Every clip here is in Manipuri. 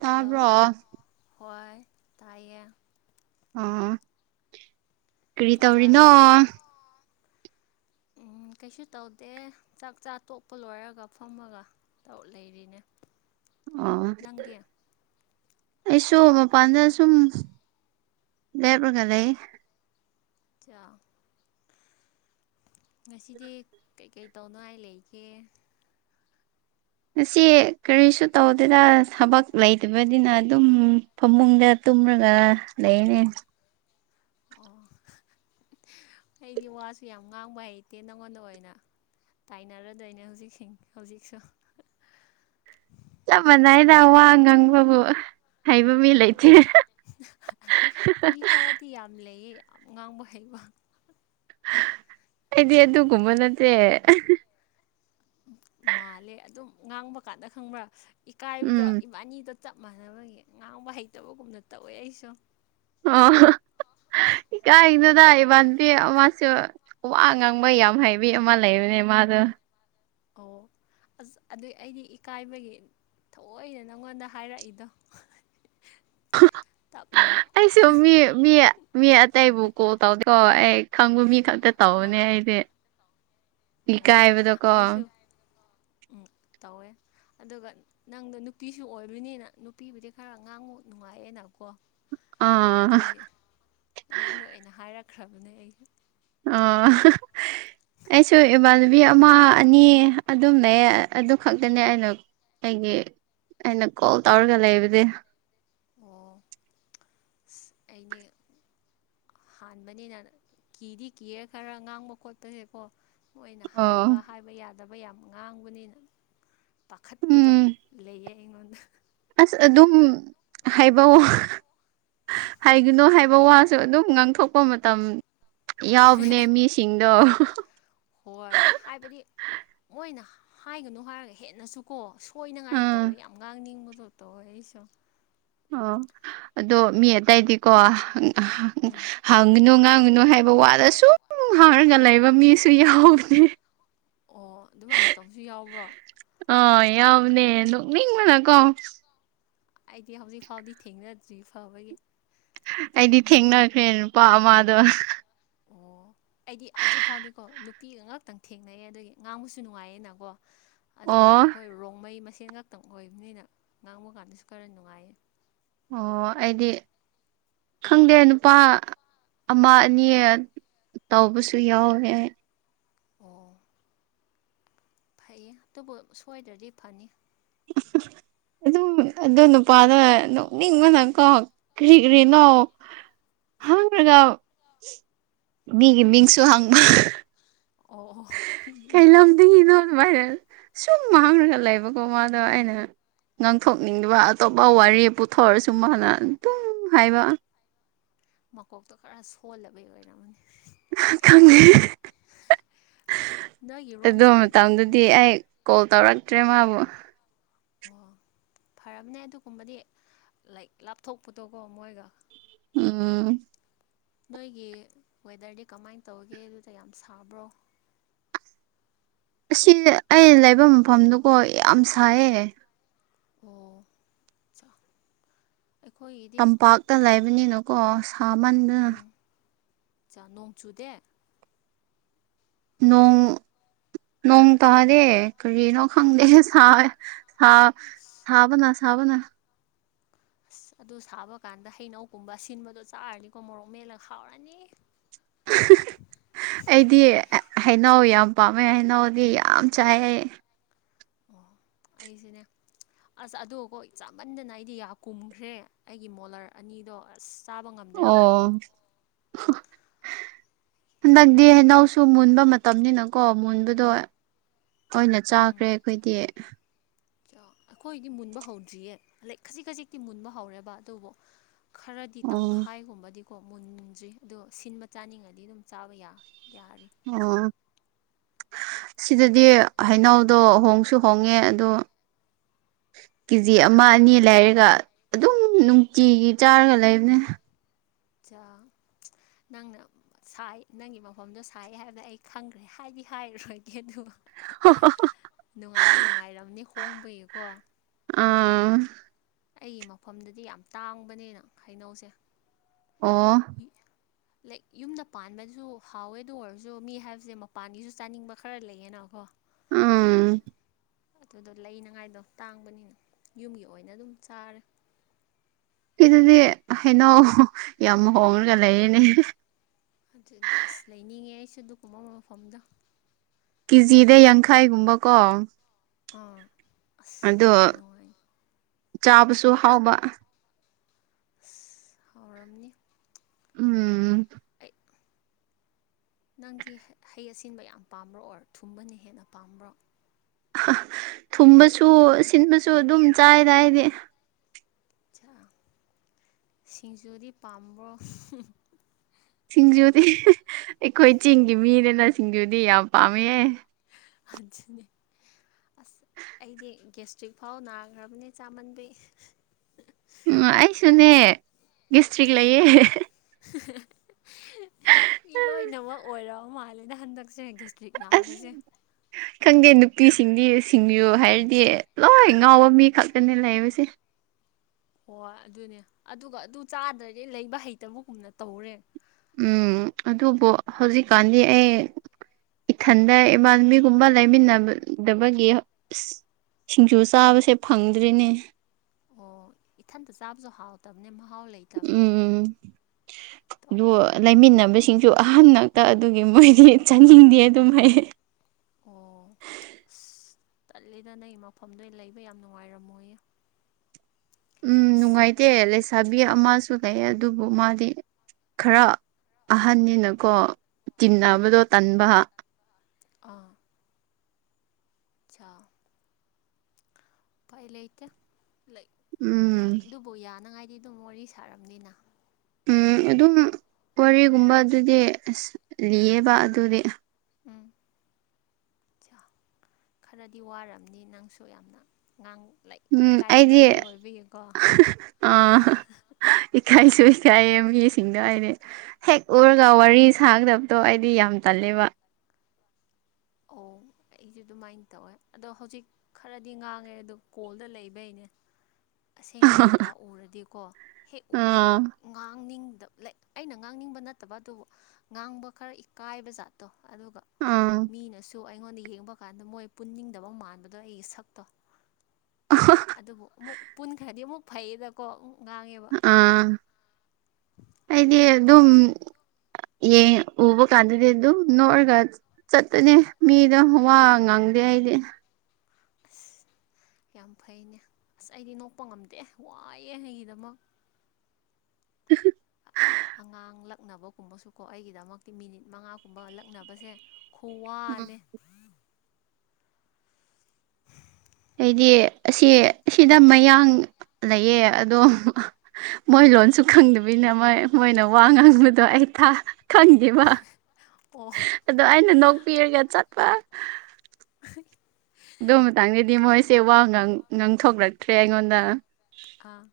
ꯇꯥꯕ꯭ꯔꯣ ꯍꯜꯂꯣ ꯍꯣꯏ ꯇꯥꯏꯌꯦ ꯎꯝ ꯎꯝ ꯀ꯭ꯔꯤ ꯆꯥꯛ ꯇꯧꯔꯤꯅꯣ꯫ ꯆꯥꯔꯕꯣ ꯎꯝ ꯀꯩꯁꯨ ꯇꯧꯗꯦ ꯆꯥꯛꯆꯥ ꯇꯣꯛꯄ ꯂꯣꯏꯔꯒ ꯐꯝꯃꯒ ꯇꯧ ꯂꯩꯔꯤꯅꯦ ꯑꯣ ꯅꯪꯗꯤ ꯑꯩꯁꯨ ꯃꯄꯥꯟꯗ ꯁꯨꯝ ꯂꯦꯞꯔꯒ ꯂꯩ ꯆꯥ ꯉꯁꯤꯗꯤ ꯀꯩ-ꯀꯩ ꯇꯧꯅꯤꯡꯉꯥꯏ ꯂꯩꯒꯦ꯫ ꯉꯁꯤ ꯀꯔꯤꯁꯨ ꯇꯧꯗꯦꯗ ꯊꯕꯛ ꯂꯩꯇꯕꯅꯤꯅ ꯑꯗꯨꯝ ꯐꯃꯨꯡꯗ ꯇꯨꯝꯔꯒ ꯂꯩꯔꯦ ꯑꯣ ꯑꯩꯗꯤ ꯋꯥꯁꯨ ꯌꯥꯝ ꯉꯥꯡꯕ ꯍꯩꯇꯦ ꯅꯪꯉꯣꯟꯗ ꯑꯣꯏꯅ ꯇꯥꯏꯅꯔꯗꯣꯏꯅꯦ ꯍꯧꯖꯤꯛꯁꯤꯡ ꯍꯧꯖꯤꯛꯁꯨ ꯆꯞ ꯃꯥꯟꯅꯥꯏꯗ ꯋꯥ ꯉꯥꯡꯕꯕꯨ ꯍꯩꯕ ꯃꯤ ꯑꯠ ꯂꯩꯇꯦ ꯇꯤ ꯌꯥꯝ ꯂꯩꯌꯦ ꯌꯥꯝ ꯉꯥꯡꯕ ꯍꯩꯕ ꯑꯩꯗꯤ ꯑꯗꯨꯒꯨꯝꯕ ꯅꯠꯇꯦ ꯃꯥꯜꯂꯦ ꯑꯗꯨꯝ ꯉꯥꯡꯕ ꯀꯥꯟꯗ ꯈꯪꯕ꯭ꯔꯥ ꯏꯀꯥꯏꯕꯗꯣ ꯎꯝ ꯏꯕꯥꯅꯤꯗ ꯆꯞ ꯃꯥꯟꯅꯕꯒꯤ ꯉꯥꯡꯕ ꯍꯩꯇꯕꯒꯨꯝꯅ ꯇꯧꯋꯦ ꯑꯩꯁꯨ ꯑꯣ ꯏꯀꯥꯏꯖꯅ ꯏꯃꯥꯟꯅꯗꯤ ꯑꯃꯥꯁꯨ ꯋꯥ ꯉꯥꯡꯕꯤ ꯌꯥꯝ ꯍꯩꯕꯤ ꯑꯃ ꯂꯩꯕꯅꯦ ꯃꯥꯗꯣ ꯑꯣ ꯑꯁ ꯑꯗꯨꯏ ꯑꯩꯗꯤ ꯏꯀꯥꯏꯕꯒꯤ ꯊꯑꯣꯏꯅ ꯅꯪꯉꯣꯟꯗ ꯍꯥꯏꯔꯛꯏꯗꯣ ꯇꯞꯅ ꯑꯩꯁꯨ ꯃꯤ ꯃꯤ ꯃꯤ ꯑꯇꯩꯕꯨ ꯀꯣꯜ ꯇꯧꯗꯦ ꯀꯣ ꯑꯩ ꯈꯪꯕ ꯃꯤ ꯈꯛꯇ ꯇꯧꯕꯅꯦ ꯑꯥ ꯑꯩꯗꯤ ꯍꯣꯏ ꯏꯀꯥꯏꯕꯗꯀꯣ ꯑꯩꯁꯨ ꯎꯝ ꯇꯧꯋꯦ ꯑꯗꯨꯒ ꯅꯪꯗꯣ ꯅꯨꯄꯤꯁꯨ ꯑꯣꯏꯕꯅꯤꯅ ꯅꯨꯄꯤꯕꯨꯗꯤ ꯈꯔ ꯉꯥꯡꯕ ꯅꯨꯡꯉꯥꯏꯑꯦꯅꯀꯣ ꯑꯥ ꯑꯗꯨꯒꯤ ꯅꯪꯉꯣꯟꯗ ꯑꯣꯏꯅ ꯍꯥꯏꯔꯛꯈ꯭ꯔꯕꯅꯦ ꯑꯩ ꯑ ꯑꯩꯁꯨ ꯏꯃꯥꯟꯅꯕꯤ ꯑꯃ ꯑꯅꯤ ꯑꯗꯨꯝ ꯂꯩꯌꯦ ꯑꯗꯨ ꯈꯛꯇꯅꯦ ꯑꯩꯅ ꯑꯩꯒꯤ ꯑꯩꯅ ꯀꯣꯜ ꯇꯧꯔꯒ ꯂꯩꯕꯗꯤ ꯑꯣ ꯑꯁ ꯑꯩꯗꯤ ꯍꯥꯟꯕꯅꯤꯅ ꯀꯤꯗꯤ ꯀꯤꯔꯦ ꯈꯔ ꯉꯥꯡꯕ ꯈꯣꯠꯄꯁꯦꯀꯣ ꯃꯣꯏꯅ ꯑꯣ ꯍꯥꯏꯕ ꯍꯥꯏꯕ ꯌꯥꯗꯕ ꯌꯥꯝ ꯉꯥꯡꯕꯅꯤꯅ ꯄꯥꯈꯠꯄꯗꯣ ꯎꯝ ꯂꯩꯌꯦ ꯑꯩꯉꯣꯟꯗ ꯑꯁ ꯑꯗꯨꯝ ꯍꯥꯏꯕ ꯋꯥ ꯍꯥꯏꯒꯅꯣ ꯍꯥꯏꯕ ꯋꯥ ꯁꯨ ꯑꯗꯨꯝ ꯉꯥꯡꯊꯣꯛꯄ ꯃꯇꯝ ꯌꯥꯎꯕꯅꯦ ꯃꯤꯁꯤꯡꯗꯣ ꯍꯣꯏ ꯍꯥꯏꯕꯗꯤ ꯃꯣꯏꯅ ꯍꯥꯏꯒꯅꯨ ꯍꯥꯏꯔꯒ ꯍꯦꯟꯅꯁꯨ ꯀꯣ ꯀꯣꯏꯅꯉꯥꯏ ꯎꯝ ꯇꯧꯋꯦ ꯌꯥꯝ ꯉꯥꯡꯅꯤꯡꯕꯗꯣ ꯇꯧꯋꯦ ꯑꯩꯁꯨ ꯑꯣ ꯑꯗꯣ ꯃꯤ ꯑꯇꯩꯗꯤꯀꯣ [unintelligible] ꯎꯝ ꯉꯥꯡꯒꯅꯨ ꯉꯥꯡꯉꯅꯨ ꯍꯥꯏꯕ ꯋꯥꯗ ꯁꯨꯝ ꯉꯥꯡꯉꯒ ꯂꯩꯕ ꯃꯤꯁꯨ ꯌꯥꯎꯕꯅꯦ ꯑꯣ ꯑꯗꯨꯃꯥꯏꯅ ꯇꯧꯁꯨ ꯌꯥꯎꯕ꯭ꯔꯣ ꯑꯥ ꯌꯥꯎꯕꯅꯦ ꯅꯣꯛ ꯅꯤꯡꯕꯅꯀꯣ ꯑꯩꯗꯤ ꯍꯧꯖꯤꯛ ꯐꯥꯎꯗꯤ ꯊꯦꯡꯅꯗ꯭ꯔꯤ ꯐꯕꯒꯤ ꯑꯩꯗꯤ ꯊꯦꯡꯅꯈ꯭ꯔꯦ ꯅꯨꯄꯥ ꯑꯃꯗꯣ ꯑꯣ ꯑꯩꯗꯤ ꯍꯧꯖꯤꯛ ꯐꯥꯎꯗꯤꯀꯣ ꯅꯨꯄꯤ ꯉꯥꯛꯇꯪ ꯊꯦꯡꯅꯩꯌꯦ ꯑꯗꯨꯒꯤ ꯉꯥꯡꯕꯁꯨ ꯅꯨꯡꯉꯥꯏꯌꯦꯅꯀꯣ ꯑꯗꯨꯒ ꯑꯣ ꯑꯩꯈꯣꯏ ꯔꯣꯡꯃꯩ ꯃꯁꯦꯟ ꯉꯥꯛꯇꯪ ꯑꯣꯏꯕꯅꯤꯅ ꯉꯥꯡꯕ ꯀꯥꯟꯗꯁꯨ ꯈꯔ ꯅꯨꯡꯉꯥꯏꯌꯦ ꯑꯣ ꯑꯩꯗꯤ ꯈꯪꯗꯦ ꯅꯨꯄꯥ ꯑꯃ ꯑꯅꯤ ꯇꯧꯕꯁꯨ ꯌꯥꯎꯔꯦ ꯑꯣ ꯐꯩꯌꯦ ꯑꯗꯨꯕꯨ ꯁꯣꯏꯗ꯭ꯔꯗꯤ ꯐꯅꯤ ꯑꯗꯨꯝ ꯑꯗꯨ ꯅꯨꯄꯥꯗꯣ ꯅꯣꯛꯅꯤꯡꯕꯅ ꯀꯣ ꯀ꯭ꯔꯤ ꯎꯝ ꯀ꯭ꯔꯤꯅꯣ [unintelligible] ꯃꯤꯒꯤ ꯃꯤꯡꯁꯨ ꯍꯪꯕ ꯑꯣ ꯑꯩꯒꯤ ꯃꯤꯡꯁꯨ [unintelligible] ꯁꯨꯝ ꯍꯡꯔꯒ ꯂꯩꯕꯀꯣ ꯃꯥꯗꯣ ꯑꯩꯅ ꯉꯥꯡꯊꯣꯛꯅꯤꯡꯗꯕ ꯑꯇꯣꯞꯄ ꯋꯥꯔꯤ ꯄꯨꯊꯣꯛꯑꯁꯨ ꯃꯥꯅ ꯑꯗꯨꯝ ꯍꯥꯏꯕ ꯃꯀꯣꯛꯇꯣ ꯈꯔ ꯁꯣꯜꯂꯕꯩ ꯑꯣꯏꯔꯝꯃꯅꯤ ꯈꯪꯗꯦ ꯅꯣꯏꯒꯤ ꯑꯗꯨ ꯔꯣꯝꯗꯗꯤ ꯃꯇꯝꯗꯗꯤ ꯑꯩ ꯀꯣꯜ ꯇꯧꯔꯛꯇ꯭ꯔꯦ ꯃꯥꯕꯨ ꯑꯣ ꯐꯔꯕꯅꯦ ꯑꯗꯨꯒꯨꯝꯕꯗꯤ ꯂꯥꯏꯛ ꯂꯥꯞꯊꯣꯛꯄꯗꯣꯀꯣ ꯃꯣꯏꯒ ꯎꯝ ꯅꯣꯏꯒꯤ ꯋꯦꯗꯔꯗꯤ ꯀꯃꯥꯏꯅ ꯇꯧꯒꯦ ꯑꯗꯨꯗ ꯌꯥꯝ ꯁꯥꯕ꯭ꯔꯣ ꯑꯁꯤ ꯑꯩ ꯂꯩꯕ ꯃꯐꯝꯗꯨꯀꯣ ꯌꯥꯝ ꯁꯥꯏꯌꯦ ꯑꯣ ꯆ ꯇꯝꯄꯥꯛꯇ ꯂꯩꯕꯅꯤꯅꯀꯣ ꯁꯥꯃꯟꯗꯨꯅ ꯏꯆꯥ ꯅꯣꯡ ꯆꯨꯗꯦ ꯅꯣꯡ ꯅꯣꯡ ꯇꯥꯗꯦ ꯀꯔꯤꯅꯣ ꯈꯪꯗꯦ ꯁꯥꯏꯌꯦ ꯁꯥ ꯁꯥꯕꯅ ꯁꯥꯕꯅ ꯑꯁ ꯑꯗꯨ ꯁꯥꯕ ꯀꯥꯟꯗ ꯍꯩꯅꯧꯒꯨꯝꯕ ꯑꯁꯤꯟꯕꯗꯣ ꯆꯥꯔꯅꯤꯀꯣ ꯃꯣꯔꯣꯛ ꯃꯦꯜꯂ ꯈꯥꯎꯔꯅꯤ [inaudible] ꯑꯩꯗꯤ ꯍꯩꯅꯎ ꯌꯥꯝ ꯄꯥꯝꯃꯦ ꯍꯩꯅꯎꯗꯤ ꯌꯥꯝ ꯆꯥꯏꯌꯦ ꯑꯣ ꯑꯩꯁꯨꯅꯦ ꯑꯁ ꯑꯗꯨꯀꯣ ꯆꯥꯃꯟꯗꯅ ꯑꯩꯗꯤ ꯌꯥꯝ ꯀꯨꯝꯈ꯭ꯔꯦ ꯑꯩꯒꯤ ꯃꯣꯂꯔ ꯑꯅꯤꯗꯣ ꯑꯁ ꯆꯥꯕ ꯉꯝꯗ꯭ꯔꯦ ꯍꯟꯗꯛꯇꯤ ꯑꯣ [inaudible] ꯍꯟꯗꯛꯇꯤ ꯍꯩꯅꯧꯁꯨ ꯃꯨꯟꯕ ꯃꯇꯝꯅꯤꯅꯀꯣ ꯃꯨꯟꯕꯗꯣ ꯇꯣꯏꯅ ꯎꯝ ꯆꯥꯈ꯭ꯔꯦ ꯑꯩꯈꯣꯏꯗꯤ ꯑꯩꯈꯣꯏꯗꯤ ꯃꯨꯟꯕ ꯍꯧꯗ꯭ꯔꯤꯌꯦ ꯂꯦꯛ ꯈꯥꯖꯤꯛ ꯈꯥꯖꯤꯛꯇꯤ ꯃꯨꯟꯕ ꯍꯧꯔꯦꯕ ꯑꯗꯨꯕꯨ ꯈꯔꯗꯤ ꯑꯣ ꯇꯪꯈꯥꯏꯒꯨꯝꯕꯗꯤ ꯀꯣ ꯃꯨꯟꯗ꯭ꯔꯤ ꯑꯗꯣ ꯁꯤꯟꯕ ꯆꯥꯅꯤꯡꯉꯗꯤ ꯑꯗꯨꯝ ꯆꯥꯕ ꯌꯥꯔꯦ ꯑꯣ ꯁꯤꯗꯗꯤ ꯍꯩꯅꯎꯗꯣ ꯍꯣꯡꯁꯨ ꯍꯣꯡꯉꯦ ꯑꯗꯣ ꯀꯦꯖꯤ ꯑꯃ ꯑꯅꯤ ꯂꯩꯔꯒ ꯑꯗꯨꯝ ꯅꯨꯡꯇꯤꯒꯤ ꯆꯥꯔꯒ ꯂꯩꯕꯅꯦ ꯑꯆꯥ ꯅꯪꯅ ꯁꯥꯏ ꯅꯪꯒꯤ ꯃꯐꯝꯗꯣ ꯁꯥꯏ ꯍꯥꯏꯕ ꯑꯩ ꯈꯪꯈ꯭ꯔꯦ ꯍꯥꯏꯗꯤ ꯍꯥꯏꯔꯣꯏꯒꯦ ꯑꯗꯨꯒ ꯍ [unintelligible] ꯅꯨꯡꯉꯥꯏꯗꯤ ꯅꯨꯡꯉꯥꯏꯔꯝꯅꯤ ꯍꯣꯡꯕꯒꯤꯀꯣ ꯑꯥ ꯑꯩꯒꯤ ꯃꯐꯝꯗꯗꯤ ꯌꯥꯝ ꯇꯥꯡꯕꯅꯦꯅ ꯈꯩꯅꯧꯁꯦ ꯑꯣ [inaudible] ꯂꯥꯏꯛ ꯌꯨꯝꯗ ꯄꯥꯟꯕꯁꯨ ꯍꯥꯎꯋꯦ ꯑꯣꯏꯔꯁꯨ ꯃꯤ ꯍꯥꯏꯕꯁꯦ ꯃꯄꯥꯟꯒꯤꯁꯨ ꯆꯥꯅꯤꯡꯕ ꯈꯔ ꯂꯩꯌꯦꯅꯀꯣ ꯎꯝ [inaudible] ꯑꯗꯨꯗꯣ ꯂꯩꯅꯉꯥꯏꯗꯣ ꯇꯥꯡꯕꯅꯤꯅ ꯌꯨꯝꯒꯤ ꯑꯣꯏꯅ ꯑꯗꯨꯝ ꯆꯥꯔꯦ ꯁꯤꯗꯗꯤ ꯍꯩꯅꯧ ꯌꯥꯝ ꯍꯣꯡꯉꯒ ꯂꯩꯔꯤꯅꯦ ꯑꯗꯨꯗ ꯑꯁ ꯂꯩꯅꯤꯡꯉꯦ ꯑꯩꯁꯨ ꯑꯗꯨꯒꯨꯝꯕ ꯃꯐꯝꯗꯣ ꯀꯦꯖꯤꯗ ꯌꯥꯡꯈꯥꯏꯒꯨꯝꯕ ꯀꯣ ꯑꯥ ꯑꯁ ꯑꯗꯣ ꯌꯥꯝ ꯅꯨꯡꯉꯥꯏ ꯆꯥꯕꯁꯨ ꯍꯥꯎꯕ ꯍꯧꯔꯝꯅꯤ ꯎꯝ ꯅꯪꯗꯤ ꯍꯩ ꯑꯁꯤꯟꯕ ꯌꯥꯝ ꯄꯥꯝꯕ꯭ꯔꯣ ꯑꯣꯔ ꯊꯨꯝꯕꯅ ꯍꯦꯟꯅ ꯄꯥꯝꯕ꯭ꯔꯣ ꯊꯨꯝꯕꯁꯨ ꯁꯤꯟꯕꯁꯨ ꯑꯗꯨꯝ ꯆꯥꯏꯗ ꯑꯩꯗꯤ ꯁꯤꯡꯖꯨꯗꯤ ꯄꯥꯝꯕ꯭ꯔꯣ ꯁꯤꯡꯖꯨꯗꯤ ꯑꯩꯈꯣꯏ ꯆꯤꯡꯒꯤ ꯃꯤꯅꯤꯅ ꯁꯤꯡꯖꯨꯗꯤ ꯌꯥꯝ ꯄꯥꯝꯃꯦꯍꯦ [unintelligible] ꯑꯁ ꯑꯩꯗꯤ ꯒꯦꯁꯇ꯭ꯔꯤꯛ ꯐꯥꯎ ꯅꯥꯈ꯭ꯔꯕꯅꯦ ꯆꯥꯃꯟꯕꯩ ꯎꯝ ꯑꯩꯁꯨꯅꯦ ꯒꯦꯁꯇ꯭ꯔꯤꯛ ꯂꯩꯌꯦ ꯃꯤ ꯂꯣꯏꯅꯃꯛ ꯑꯣꯏꯔꯕ ꯃꯥꯜꯂꯦꯅ ꯍꯟꯗꯛ ꯁꯦ ꯗꯤꯁꯇ꯭ꯔꯤꯛ ꯑꯁ ꯅꯥꯕꯁꯦ ꯈꯪꯗꯦ ꯅꯨꯄꯤꯁꯤꯡꯗꯤ ꯁꯤꯡꯕꯤꯌꯨ ꯍꯥꯏꯔꯗꯤ ꯂꯣꯏ ꯉꯥꯎꯕ ꯃꯤ ꯈꯛꯇꯅꯦ ꯂꯩꯕꯁꯦ ꯍꯣꯏ ꯑꯗꯨꯅꯦ ꯑꯗꯨꯒ ꯑꯗꯨ ꯆꯥꯗ꯭ꯔꯗꯤ ꯂꯩꯕ ꯍꯩꯇꯕꯒꯨꯝꯅ ꯇꯧꯔꯦ ꯎꯝ ꯑꯗꯨꯕꯨ ꯍꯧꯖꯤꯛꯀꯥꯟꯗꯤ ꯑꯩ ꯏꯊꯟꯗ ꯏꯃꯥꯟꯕꯤꯒꯨꯝꯕ ꯂꯩꯃꯤꯟꯅꯗꯕꯒꯤ ꯁꯤꯡꯖꯨ ꯆꯥꯕꯁꯦ ꯐꯪꯗ꯭ꯔꯤꯅꯦ ꯑꯣ ꯏꯊꯟꯇ ꯆꯥꯕꯖꯨ ꯍꯥꯎꯇꯕꯅꯦ ꯃꯍꯥꯎ ꯂꯩ__ ꯎꯝ ꯂꯣ ꯇꯧꯋꯦ ꯂꯩꯃꯤꯟꯅꯕꯁꯤꯡꯁꯨ ꯑꯍꯟ ꯅꯥꯛꯇ ꯑꯗꯨꯒꯤ ꯃꯣꯏꯗꯤ ꯆꯥꯅꯤꯡꯗꯦ ꯑꯗꯨꯝ ꯍꯥꯏ ꯑꯣ ꯑꯁ ꯇꯜꯂꯤꯗ ꯅꯩ ꯃꯐꯝꯗꯣ ꯂꯩꯕ ꯌꯥꯝ ꯅꯨꯡꯉꯥꯏꯔꯝꯃꯣꯏꯌꯦ ꯎꯝ ꯑꯁ ꯅꯨꯡꯉꯥꯏꯇꯦ ꯂꯩꯁꯥꯕꯤ ꯑꯃꯁꯨ ꯂꯩꯌꯦ ꯑꯗꯨꯕꯨ ꯃꯥꯗꯤ ꯈꯔ ꯑꯍꯟꯅꯤꯅꯀꯣ ꯎꯝ ꯇꯤꯟꯅꯕꯗꯣ ꯇꯟꯕ ꯑꯥ ꯁꯥ ꯎꯄꯥꯏ ꯂꯩꯇꯦ ꯂꯩꯛ ꯌꯥ ꯎꯝ ꯑꯗꯨ__ ꯕꯨ ꯌꯥꯅꯉꯥꯏꯗꯤ ꯑꯗꯨꯝ ꯋꯥꯔꯤ ꯁꯥꯔꯝꯅꯤꯅ ꯎꯝ ꯑꯗꯨꯝ ꯋꯥꯔꯤꯒꯨꯝꯕ ꯑꯗꯨꯗꯤ ꯑꯁ ꯂꯤꯌꯦꯕ ꯑꯗꯨꯗꯤ ꯎꯝ ꯆꯥ ꯈꯔꯗꯤ ꯋꯥꯔꯝꯅꯤ ꯅꯪꯁꯨ ꯌꯥꯝꯅ ꯉꯥꯡ ꯂꯥꯏꯛ ꯎꯝ ꯏꯀꯥꯏꯒꯟꯕ ꯑꯩꯗꯤ ꯃꯤ ꯑꯣꯏꯕꯒꯤꯀꯣ ꯑꯥ ꯏꯀꯥꯏꯁꯨ ꯏꯀꯥꯏꯌꯦ ꯃꯤꯁꯤꯡꯗꯣ ꯑꯩꯗꯤ ꯍꯦꯛ ꯎꯔꯒ ꯋꯥꯔꯤ ꯁꯥꯒꯗꯕꯗꯣ ꯑꯩꯗꯤ ꯌꯥꯝ ꯇꯜꯂꯦꯕ ꯑꯣ ꯑꯩꯖꯨ ꯑꯗꯨꯃꯥꯏꯟ ꯇꯧꯋꯦ ꯑꯗꯣ ꯍꯧꯖꯤꯛ__ ꯈꯔꯗꯤ ꯉꯥꯡꯉꯦ ꯑꯗꯨ ꯀꯣꯜꯗ ꯂꯩꯕꯩꯅꯦ ꯑꯁꯦꯡꯕꯗ ꯀꯥꯛꯎꯔꯗꯤꯀꯣ ꯍꯦꯛ ꯎꯔꯒ ꯑꯥ ꯉꯥꯡꯅꯤꯡꯗꯞꯂꯦꯛ ꯑꯩꯅ ꯉꯥꯡꯅꯤꯡꯕ ꯅꯠꯇꯕ ꯑꯗꯨꯕꯨ ꯉꯥꯡꯕ ꯈꯔ ꯏꯀꯥꯏꯕ ꯖꯥꯠꯇꯣ ꯑꯗꯨꯒ ꯎꯝ ꯏꯅꯁꯨ ꯑꯩꯉꯣꯟꯗ ꯌꯦꯡꯕ ꯀꯥꯟꯗ ꯃꯣꯏ ꯄꯨꯟꯅꯤꯡꯗꯕ ꯃꯥꯟꯕꯗꯣ ꯑꯩꯒꯤ ꯁꯛꯇꯣ ꯑꯗꯨꯕꯨ ꯑꯃꯨꯛ ꯄꯨꯟꯈ꯭ꯔꯗꯤ ꯑꯃꯨꯛ ꯐꯩꯌꯦꯗꯀꯣ ꯑꯃꯨ ꯉꯥꯡꯉꯦꯕ ꯑꯗꯣ ꯑꯥ ꯑꯩꯗꯤ ꯑꯗꯨꯃꯥꯏꯅ ꯑꯗꯨꯝ ꯇꯧꯋꯦ ꯌꯦꯡ ꯎꯕ ꯀꯥꯟꯗꯗꯤ ꯑꯗꯨꯝ ꯅꯣꯛꯑꯔꯒ ꯆꯠꯄꯅꯦ ꯃꯤꯗꯣ ꯋꯥ ꯉꯥꯡꯗꯦ ꯑꯩꯗꯤ ꯑꯁ ꯌꯥꯝ ꯐꯩꯅꯦ ꯑꯁ ꯑꯩꯗꯤ ꯅꯣꯛꯄ ꯉꯝꯗꯦ ꯋꯥꯏꯌꯦ ꯑꯩꯒꯤꯗꯃꯛ [unintelligible] ꯑꯉꯥꯡ ꯂꯛꯅꯕꯒꯨꯝꯕꯁꯨꯀꯣ ꯑꯩꯒꯤꯗꯃꯛꯇꯤ ꯃꯤꯅꯤꯠ ꯃꯉꯥꯒꯨꯝꯕ ꯂꯛꯅꯕꯁꯦ ꯎꯝ ꯈꯨꯋꯥꯅꯦ ꯑꯩꯗꯤ ꯑꯁꯤ ꯁꯤꯗ ꯃꯌꯥꯡ ꯂꯩꯌꯦ ꯑꯗꯣ ꯃꯣꯏ ꯎꯝ ꯂꯣꯟꯁꯨ ꯈꯪꯗꯕꯤꯅ ꯃꯣꯏ ꯃꯣꯏꯅ ꯋꯥ ꯉꯥꯡꯕꯗꯣ ꯑꯩ ꯊꯥ ꯈꯪꯗꯦꯕ ꯑꯣ ꯑꯗꯣ ꯑꯩꯅ ꯅꯣꯛꯄꯤꯔꯒ ꯆꯠꯄ [unintelligible] ꯑꯗꯨ ꯃꯇꯥꯡꯗꯗꯤ ꯃꯣꯏꯁꯦ ꯋꯥ ꯉꯥꯡ ꯉꯥꯡꯊꯣꯛꯔꯛꯇ꯭ꯔꯦ ꯑꯩꯉꯣꯟꯗ ꯑꯥ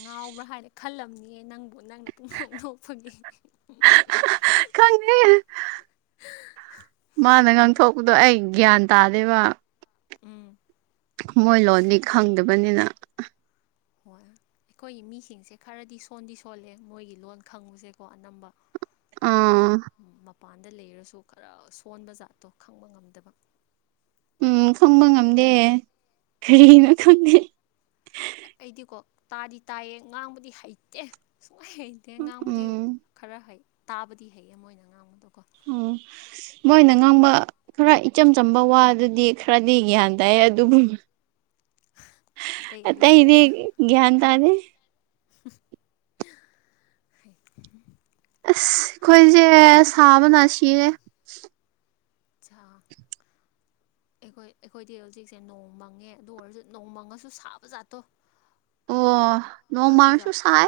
ꯉꯥꯎꯕ꯭ꯔꯥ ꯍꯥꯏꯅ ꯈꯜꯂꯝꯅꯤꯌꯦ ꯅꯪꯕꯨ ꯅꯪꯅ ꯄꯨꯡꯅꯣꯛ ꯅꯣꯛꯄꯒꯤ ꯈꯪꯗꯦ [unintelligible] ꯃꯥꯅ ꯉꯥꯡꯊꯣꯛꯄꯗꯣ ꯑꯩ ꯒ꯭ꯌꯥꯟ ꯇꯥꯗꯦꯕ ꯎꯝ ꯃꯣꯏ ꯂꯣꯟꯅꯤ ꯈꯪꯗꯕꯅꯤꯅ ꯍꯣꯏ ꯑꯩꯈꯣꯏꯒꯤ ꯃꯤꯁꯤꯡꯁꯦ ꯈꯔꯗꯤ ꯁꯣꯟꯗꯤ ꯁꯣꯜꯂꯦ ꯃꯣꯏꯒꯤ ꯂꯣꯟ ꯈꯪꯕꯁꯦꯀꯣ ꯑꯅꯝꯕ ꯑꯥ ꯃꯄꯥꯟꯗ ꯂꯩꯔꯁꯨ ꯈꯔꯥ ꯁꯣꯟꯕ ꯖꯥꯠꯇꯣ ꯈꯪꯕ ꯉꯝꯗꯕ ꯎꯝ ꯈꯪꯕ ꯉꯝꯗꯦ ꯀꯔꯤꯅꯣ ꯈꯪꯗꯦ ꯑꯩꯗꯤꯀꯣ ꯇꯥꯗꯤ ꯇꯥꯏꯌꯦ ꯉꯥꯡꯕꯗꯤ ꯍꯩꯇꯦ ꯁꯨꯡꯍꯩ ꯍꯩꯇꯦ ꯉꯥꯡꯕꯗꯤ ꯎꯝ ꯈꯔ ꯍꯩ ꯇꯥꯕꯗꯤ ꯍꯩꯌꯦ ꯃꯣꯏꯅ ꯉꯥꯡꯕꯗꯣꯀꯣ ꯑꯣ ꯃꯣꯏꯅ ꯉꯥꯡꯕ ꯈꯔ ꯏꯆꯝ ꯆꯝꯕ ꯋꯥ ꯑꯗꯨꯗꯤ ꯈꯔꯗꯤ ꯒ꯭ꯌꯥꯟ ꯇꯥꯏꯌꯦ ꯑꯗꯨꯕꯨ ꯑꯇꯩ ꯑꯇꯩꯗꯤ ꯑꯂꯨꯖꯥꯠꯇꯣ ꯒꯌ꯭ꯥꯟ ꯇꯥꯗꯦ ꯍꯩ ꯑꯁ ꯑꯩꯈꯣꯏꯁꯦ ꯁꯥꯕꯅ ꯁꯤꯔꯦ ꯁꯥꯕꯅ ꯑꯩꯈꯣꯏ ꯑꯩꯈꯣꯏꯗꯤ ꯍꯧꯖꯤꯛꯁꯦ ꯅꯣꯡ ꯃꯪꯉꯦ ꯑꯗꯨ ꯑꯣꯏꯔꯁꯨ ꯅꯣꯡ ꯃꯪꯉꯁꯨ ꯁꯥꯕ ꯖꯥꯠꯇꯣ ꯑꯣ ꯑꯗꯨ ꯅꯣꯡꯃꯥꯡꯁꯨ ꯖꯥꯠ ꯁꯥꯏ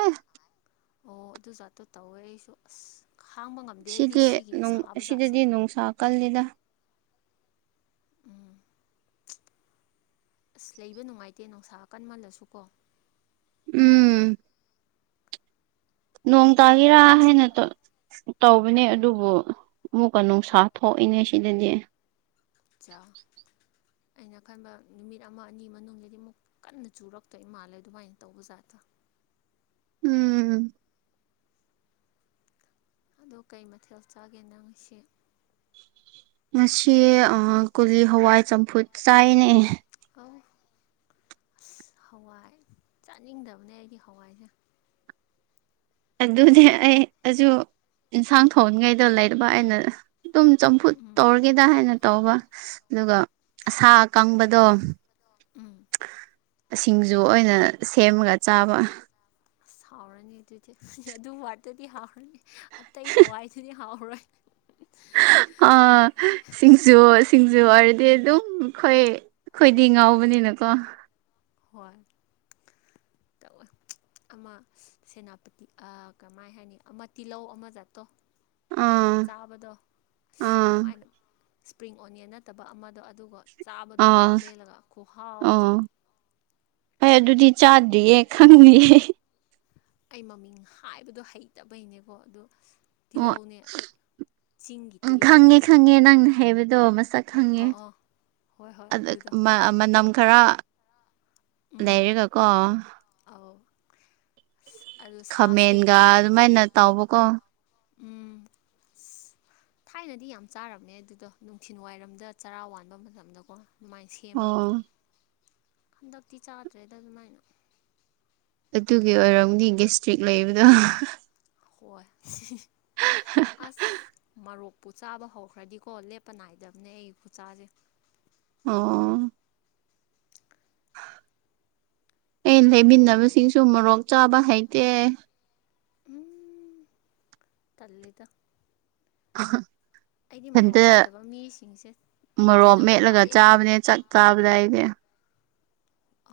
ꯑꯣ ꯑꯗꯨ ꯖꯥꯠꯇꯣ ꯇꯧꯋꯦ ꯑꯩꯁꯨ ꯑꯁ ꯈꯥꯡꯕ ꯉꯝꯗꯦ ꯑꯩꯗꯤ ꯁꯤꯗꯤ ꯁꯤꯒꯤ ꯁꯥꯕ ꯖꯥꯠꯁꯦ ꯑꯁꯤꯗꯗꯤ ꯅꯨꯡꯁꯥ ꯀꯜꯂꯤꯗ ꯎꯝ ꯑꯁ ꯂꯩꯕ ꯅꯨꯡꯉꯥꯏꯇꯦ ꯅꯨꯡꯁꯥ ꯀꯟꯃꯜꯂꯁꯨ ꯀꯣ ꯎꯝ ꯅꯣꯡ ꯇꯥꯒꯤꯔꯥ ꯍꯥꯏꯅ ꯇꯧ ꯇꯧꯕꯅꯦ ꯑꯗꯨꯕꯨ ꯑꯃꯨꯛꯀ ꯅꯨꯡꯁꯥ ꯊꯣꯛꯑꯦꯅꯦ ꯁꯤꯗꯗꯤ ꯑꯆꯥ ꯑꯩꯅ ꯈꯟꯕ ꯅꯨꯃꯤꯠ ꯑꯃ ꯑꯅꯤ ꯃꯅꯨꯡꯗꯗꯤ ꯑꯃꯨꯛ ꯀꯟꯅ ꯆꯨꯔꯛꯇꯣꯏ ꯃꯥꯜꯂꯦ ꯑꯗꯨꯃꯥꯏꯅ ꯇꯧꯕ ꯖꯥꯠꯇꯣ ꯎꯝ ꯑꯣ ꯀꯩ ꯃꯥꯊꯦꯜ ꯆꯥꯒꯦ ꯅꯪ ꯉꯁꯤ ꯉꯁꯤ ꯀꯣꯂꯤ ꯍꯋꯥꯏ ꯆꯝꯐꯨꯠ ꯆꯥꯏꯅꯦ ꯑ ꯑꯁ ꯍꯋꯥꯏ ꯆꯥꯅꯤꯡꯗꯕꯅꯦ ꯑꯩꯗꯤ ꯍꯋꯥꯏꯁꯦ ꯑꯗꯨꯗꯤ ꯑꯩ ꯑꯗꯨꯁꯨ ꯌꯦꯟꯁꯥꯡ ꯊꯣꯡꯅꯤꯡꯉꯥꯢꯗꯣ ꯂꯩꯇꯕ ꯑꯩꯅ ꯑꯗꯨꯝ ꯆꯝꯐꯨꯠ ꯎꯝ ꯇꯧꯔꯒꯦꯗ ꯍꯥꯏꯅ ꯇꯧꯕ ꯑꯗꯨꯒ ꯑ ꯁꯥ ꯑꯀꯪꯕꯗꯣ ꯎꯝ ꯁꯤꯡꯖꯨ ꯑꯣꯏꯅ ꯁꯦꯝꯃꯒ ꯆꯥꯕ ꯑꯁ ꯍꯥꯎꯔꯅꯤ ꯑꯗꯨꯗꯤ ꯑꯗꯨ ꯍꯋꯥꯏꯗꯨꯗꯤ ꯍꯥꯎꯔꯅꯤ ꯑꯇꯩ ꯍꯋꯥꯏꯗꯨꯗꯤ ꯍꯥꯎꯔꯔꯣꯏ ꯎꯝ ꯎꯝ ꯁꯤꯡ ꯖꯨ ꯁꯤꯡꯖꯨ ꯍꯥꯏꯔꯗꯤ ꯑꯗꯨꯝ ꯑꯩꯈꯣꯏ ꯑꯩꯈꯣꯏꯗꯤ ꯉꯥꯎꯕꯅꯤꯅꯀꯣ ꯍꯣꯏ ꯇꯧ ꯑꯃ ꯁꯦꯅꯥꯄꯥꯇꯤ ꯀꯃꯥꯏ ꯍꯥꯏꯅꯤ ꯑꯃ ꯇꯤꯜꯍꯧ ꯑꯃ ꯆꯥꯠꯇꯣ ꯌꯥꯝ ꯑꯥ ꯆꯥꯕꯗꯣ ꯑꯥ ꯀꯃꯥꯏꯅ ꯏꯁꯄ꯭ꯔꯤꯡ ꯑꯣꯅꯤꯌꯟ ꯅꯠꯇꯕ ꯑꯃꯗꯣ ꯑꯗꯨꯒ ꯆꯥꯕꯗꯣ ꯃꯣꯔꯣꯛ ꯑꯥ ꯃꯦꯠꯂꯒ ꯈꯨꯍꯥꯎꯗꯤ ꯍꯣꯏ ꯑꯗꯨꯗꯤ ꯆꯥꯗ꯭ꯔꯤꯌꯦ ꯈꯪꯅꯤꯌꯦ ꯑꯩ ꯃꯃꯤꯡ ꯍꯥꯏꯕꯗꯣ ꯍꯩꯇꯕꯩꯅꯦꯀꯣ ꯑꯥ ꯑꯣ ꯇꯤꯜꯍꯧꯅꯦ ꯆꯤꯡꯒꯤ ꯎꯝ ꯇꯤꯜꯍꯧ ꯈꯪꯉꯦ ꯇꯥꯏꯞꯇ ꯈꯪꯉꯦ ꯇꯧꯔꯒ ꯅꯪꯅ ꯍꯥꯏꯕꯗꯣ ꯃꯁꯛ ꯑ ꯈꯪꯉꯦ ꯑꯥ ꯍꯣꯏ ꯍꯣꯏ ꯑꯗꯨ ꯑꯗꯨꯗꯣ ꯃꯅꯝ ꯈꯔ ꯎꯝ ꯂꯩꯔꯒꯀꯣ ꯑꯧ ꯑꯗꯨ ꯁꯥ ꯈꯥꯃꯦꯟꯒ ꯁꯦꯠꯄꯤꯕ ꯑꯗꯨꯃꯥꯏꯅ ꯇꯧꯕꯀꯣ ꯎꯝ ꯊꯥꯏꯅꯗꯤ ꯌꯥꯝ ꯆꯥꯔꯝꯃꯦ ꯑꯗꯨꯗꯣ ꯅꯨꯡꯊꯤꯟ ꯋꯥꯏꯔꯝꯗꯥꯢꯗ ꯆꯔꯥ ꯋꯥꯟꯕ ꯃꯇꯝꯗꯀꯣ ꯑꯗꯨꯃꯥꯏꯅ ꯁꯤ ꯁꯦꯝꯃꯒ ꯑꯣ ꯍꯟꯗꯛꯇꯤ ꯆꯥꯗ꯭ꯔꯦꯗ ꯑꯗꯨꯃꯥꯏꯅ ꯑꯗꯨꯒꯤ ꯑꯣꯏꯔꯝꯅꯤ ꯒꯦꯁꯇ꯭ꯔꯤꯛ ꯂꯩꯕꯗꯣ ꯍꯣꯏ ꯑꯁ ꯃꯣꯔꯣꯛ ꯄꯨ ꯆꯥꯕ ꯍꯧꯈ꯭ꯔꯗꯤꯀꯣ ꯂꯦꯞꯄ ꯅꯥꯏꯗꯕꯅꯦ ꯑꯩ ꯈꯨꯆꯥꯁꯦ [unintelligible] ꯑꯩ ꯂꯩꯃꯤꯟꯅꯕꯁꯤꯡꯁꯨ ꯃꯣꯔꯣꯛ ꯆꯥꯕ ꯍꯩꯇꯦ ꯎꯝ ꯇꯜꯂꯤꯗ ꯑꯩꯗꯤ ꯃꯣꯔꯣꯛ ꯍꯟꯇꯛ ꯆꯥꯗꯕ ꯃꯤꯁꯤꯡꯁꯦ ꯃꯣꯔꯣꯛ ꯇꯤꯟꯅꯕ ꯃꯦꯠꯂꯒ ꯋꯥꯏꯑꯦ ꯆꯥꯕꯅꯦ ꯆꯛ ꯆꯥꯕꯗ ꯑꯩꯗꯤ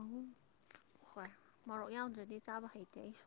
ꯑꯍꯨꯝ ꯍꯣꯏ ꯃꯣꯔꯣꯛ ꯌꯥꯎꯗ꯭ꯔꯗꯤ ꯆꯥꯕ ꯍꯩꯇꯦ ꯑꯩꯁꯨ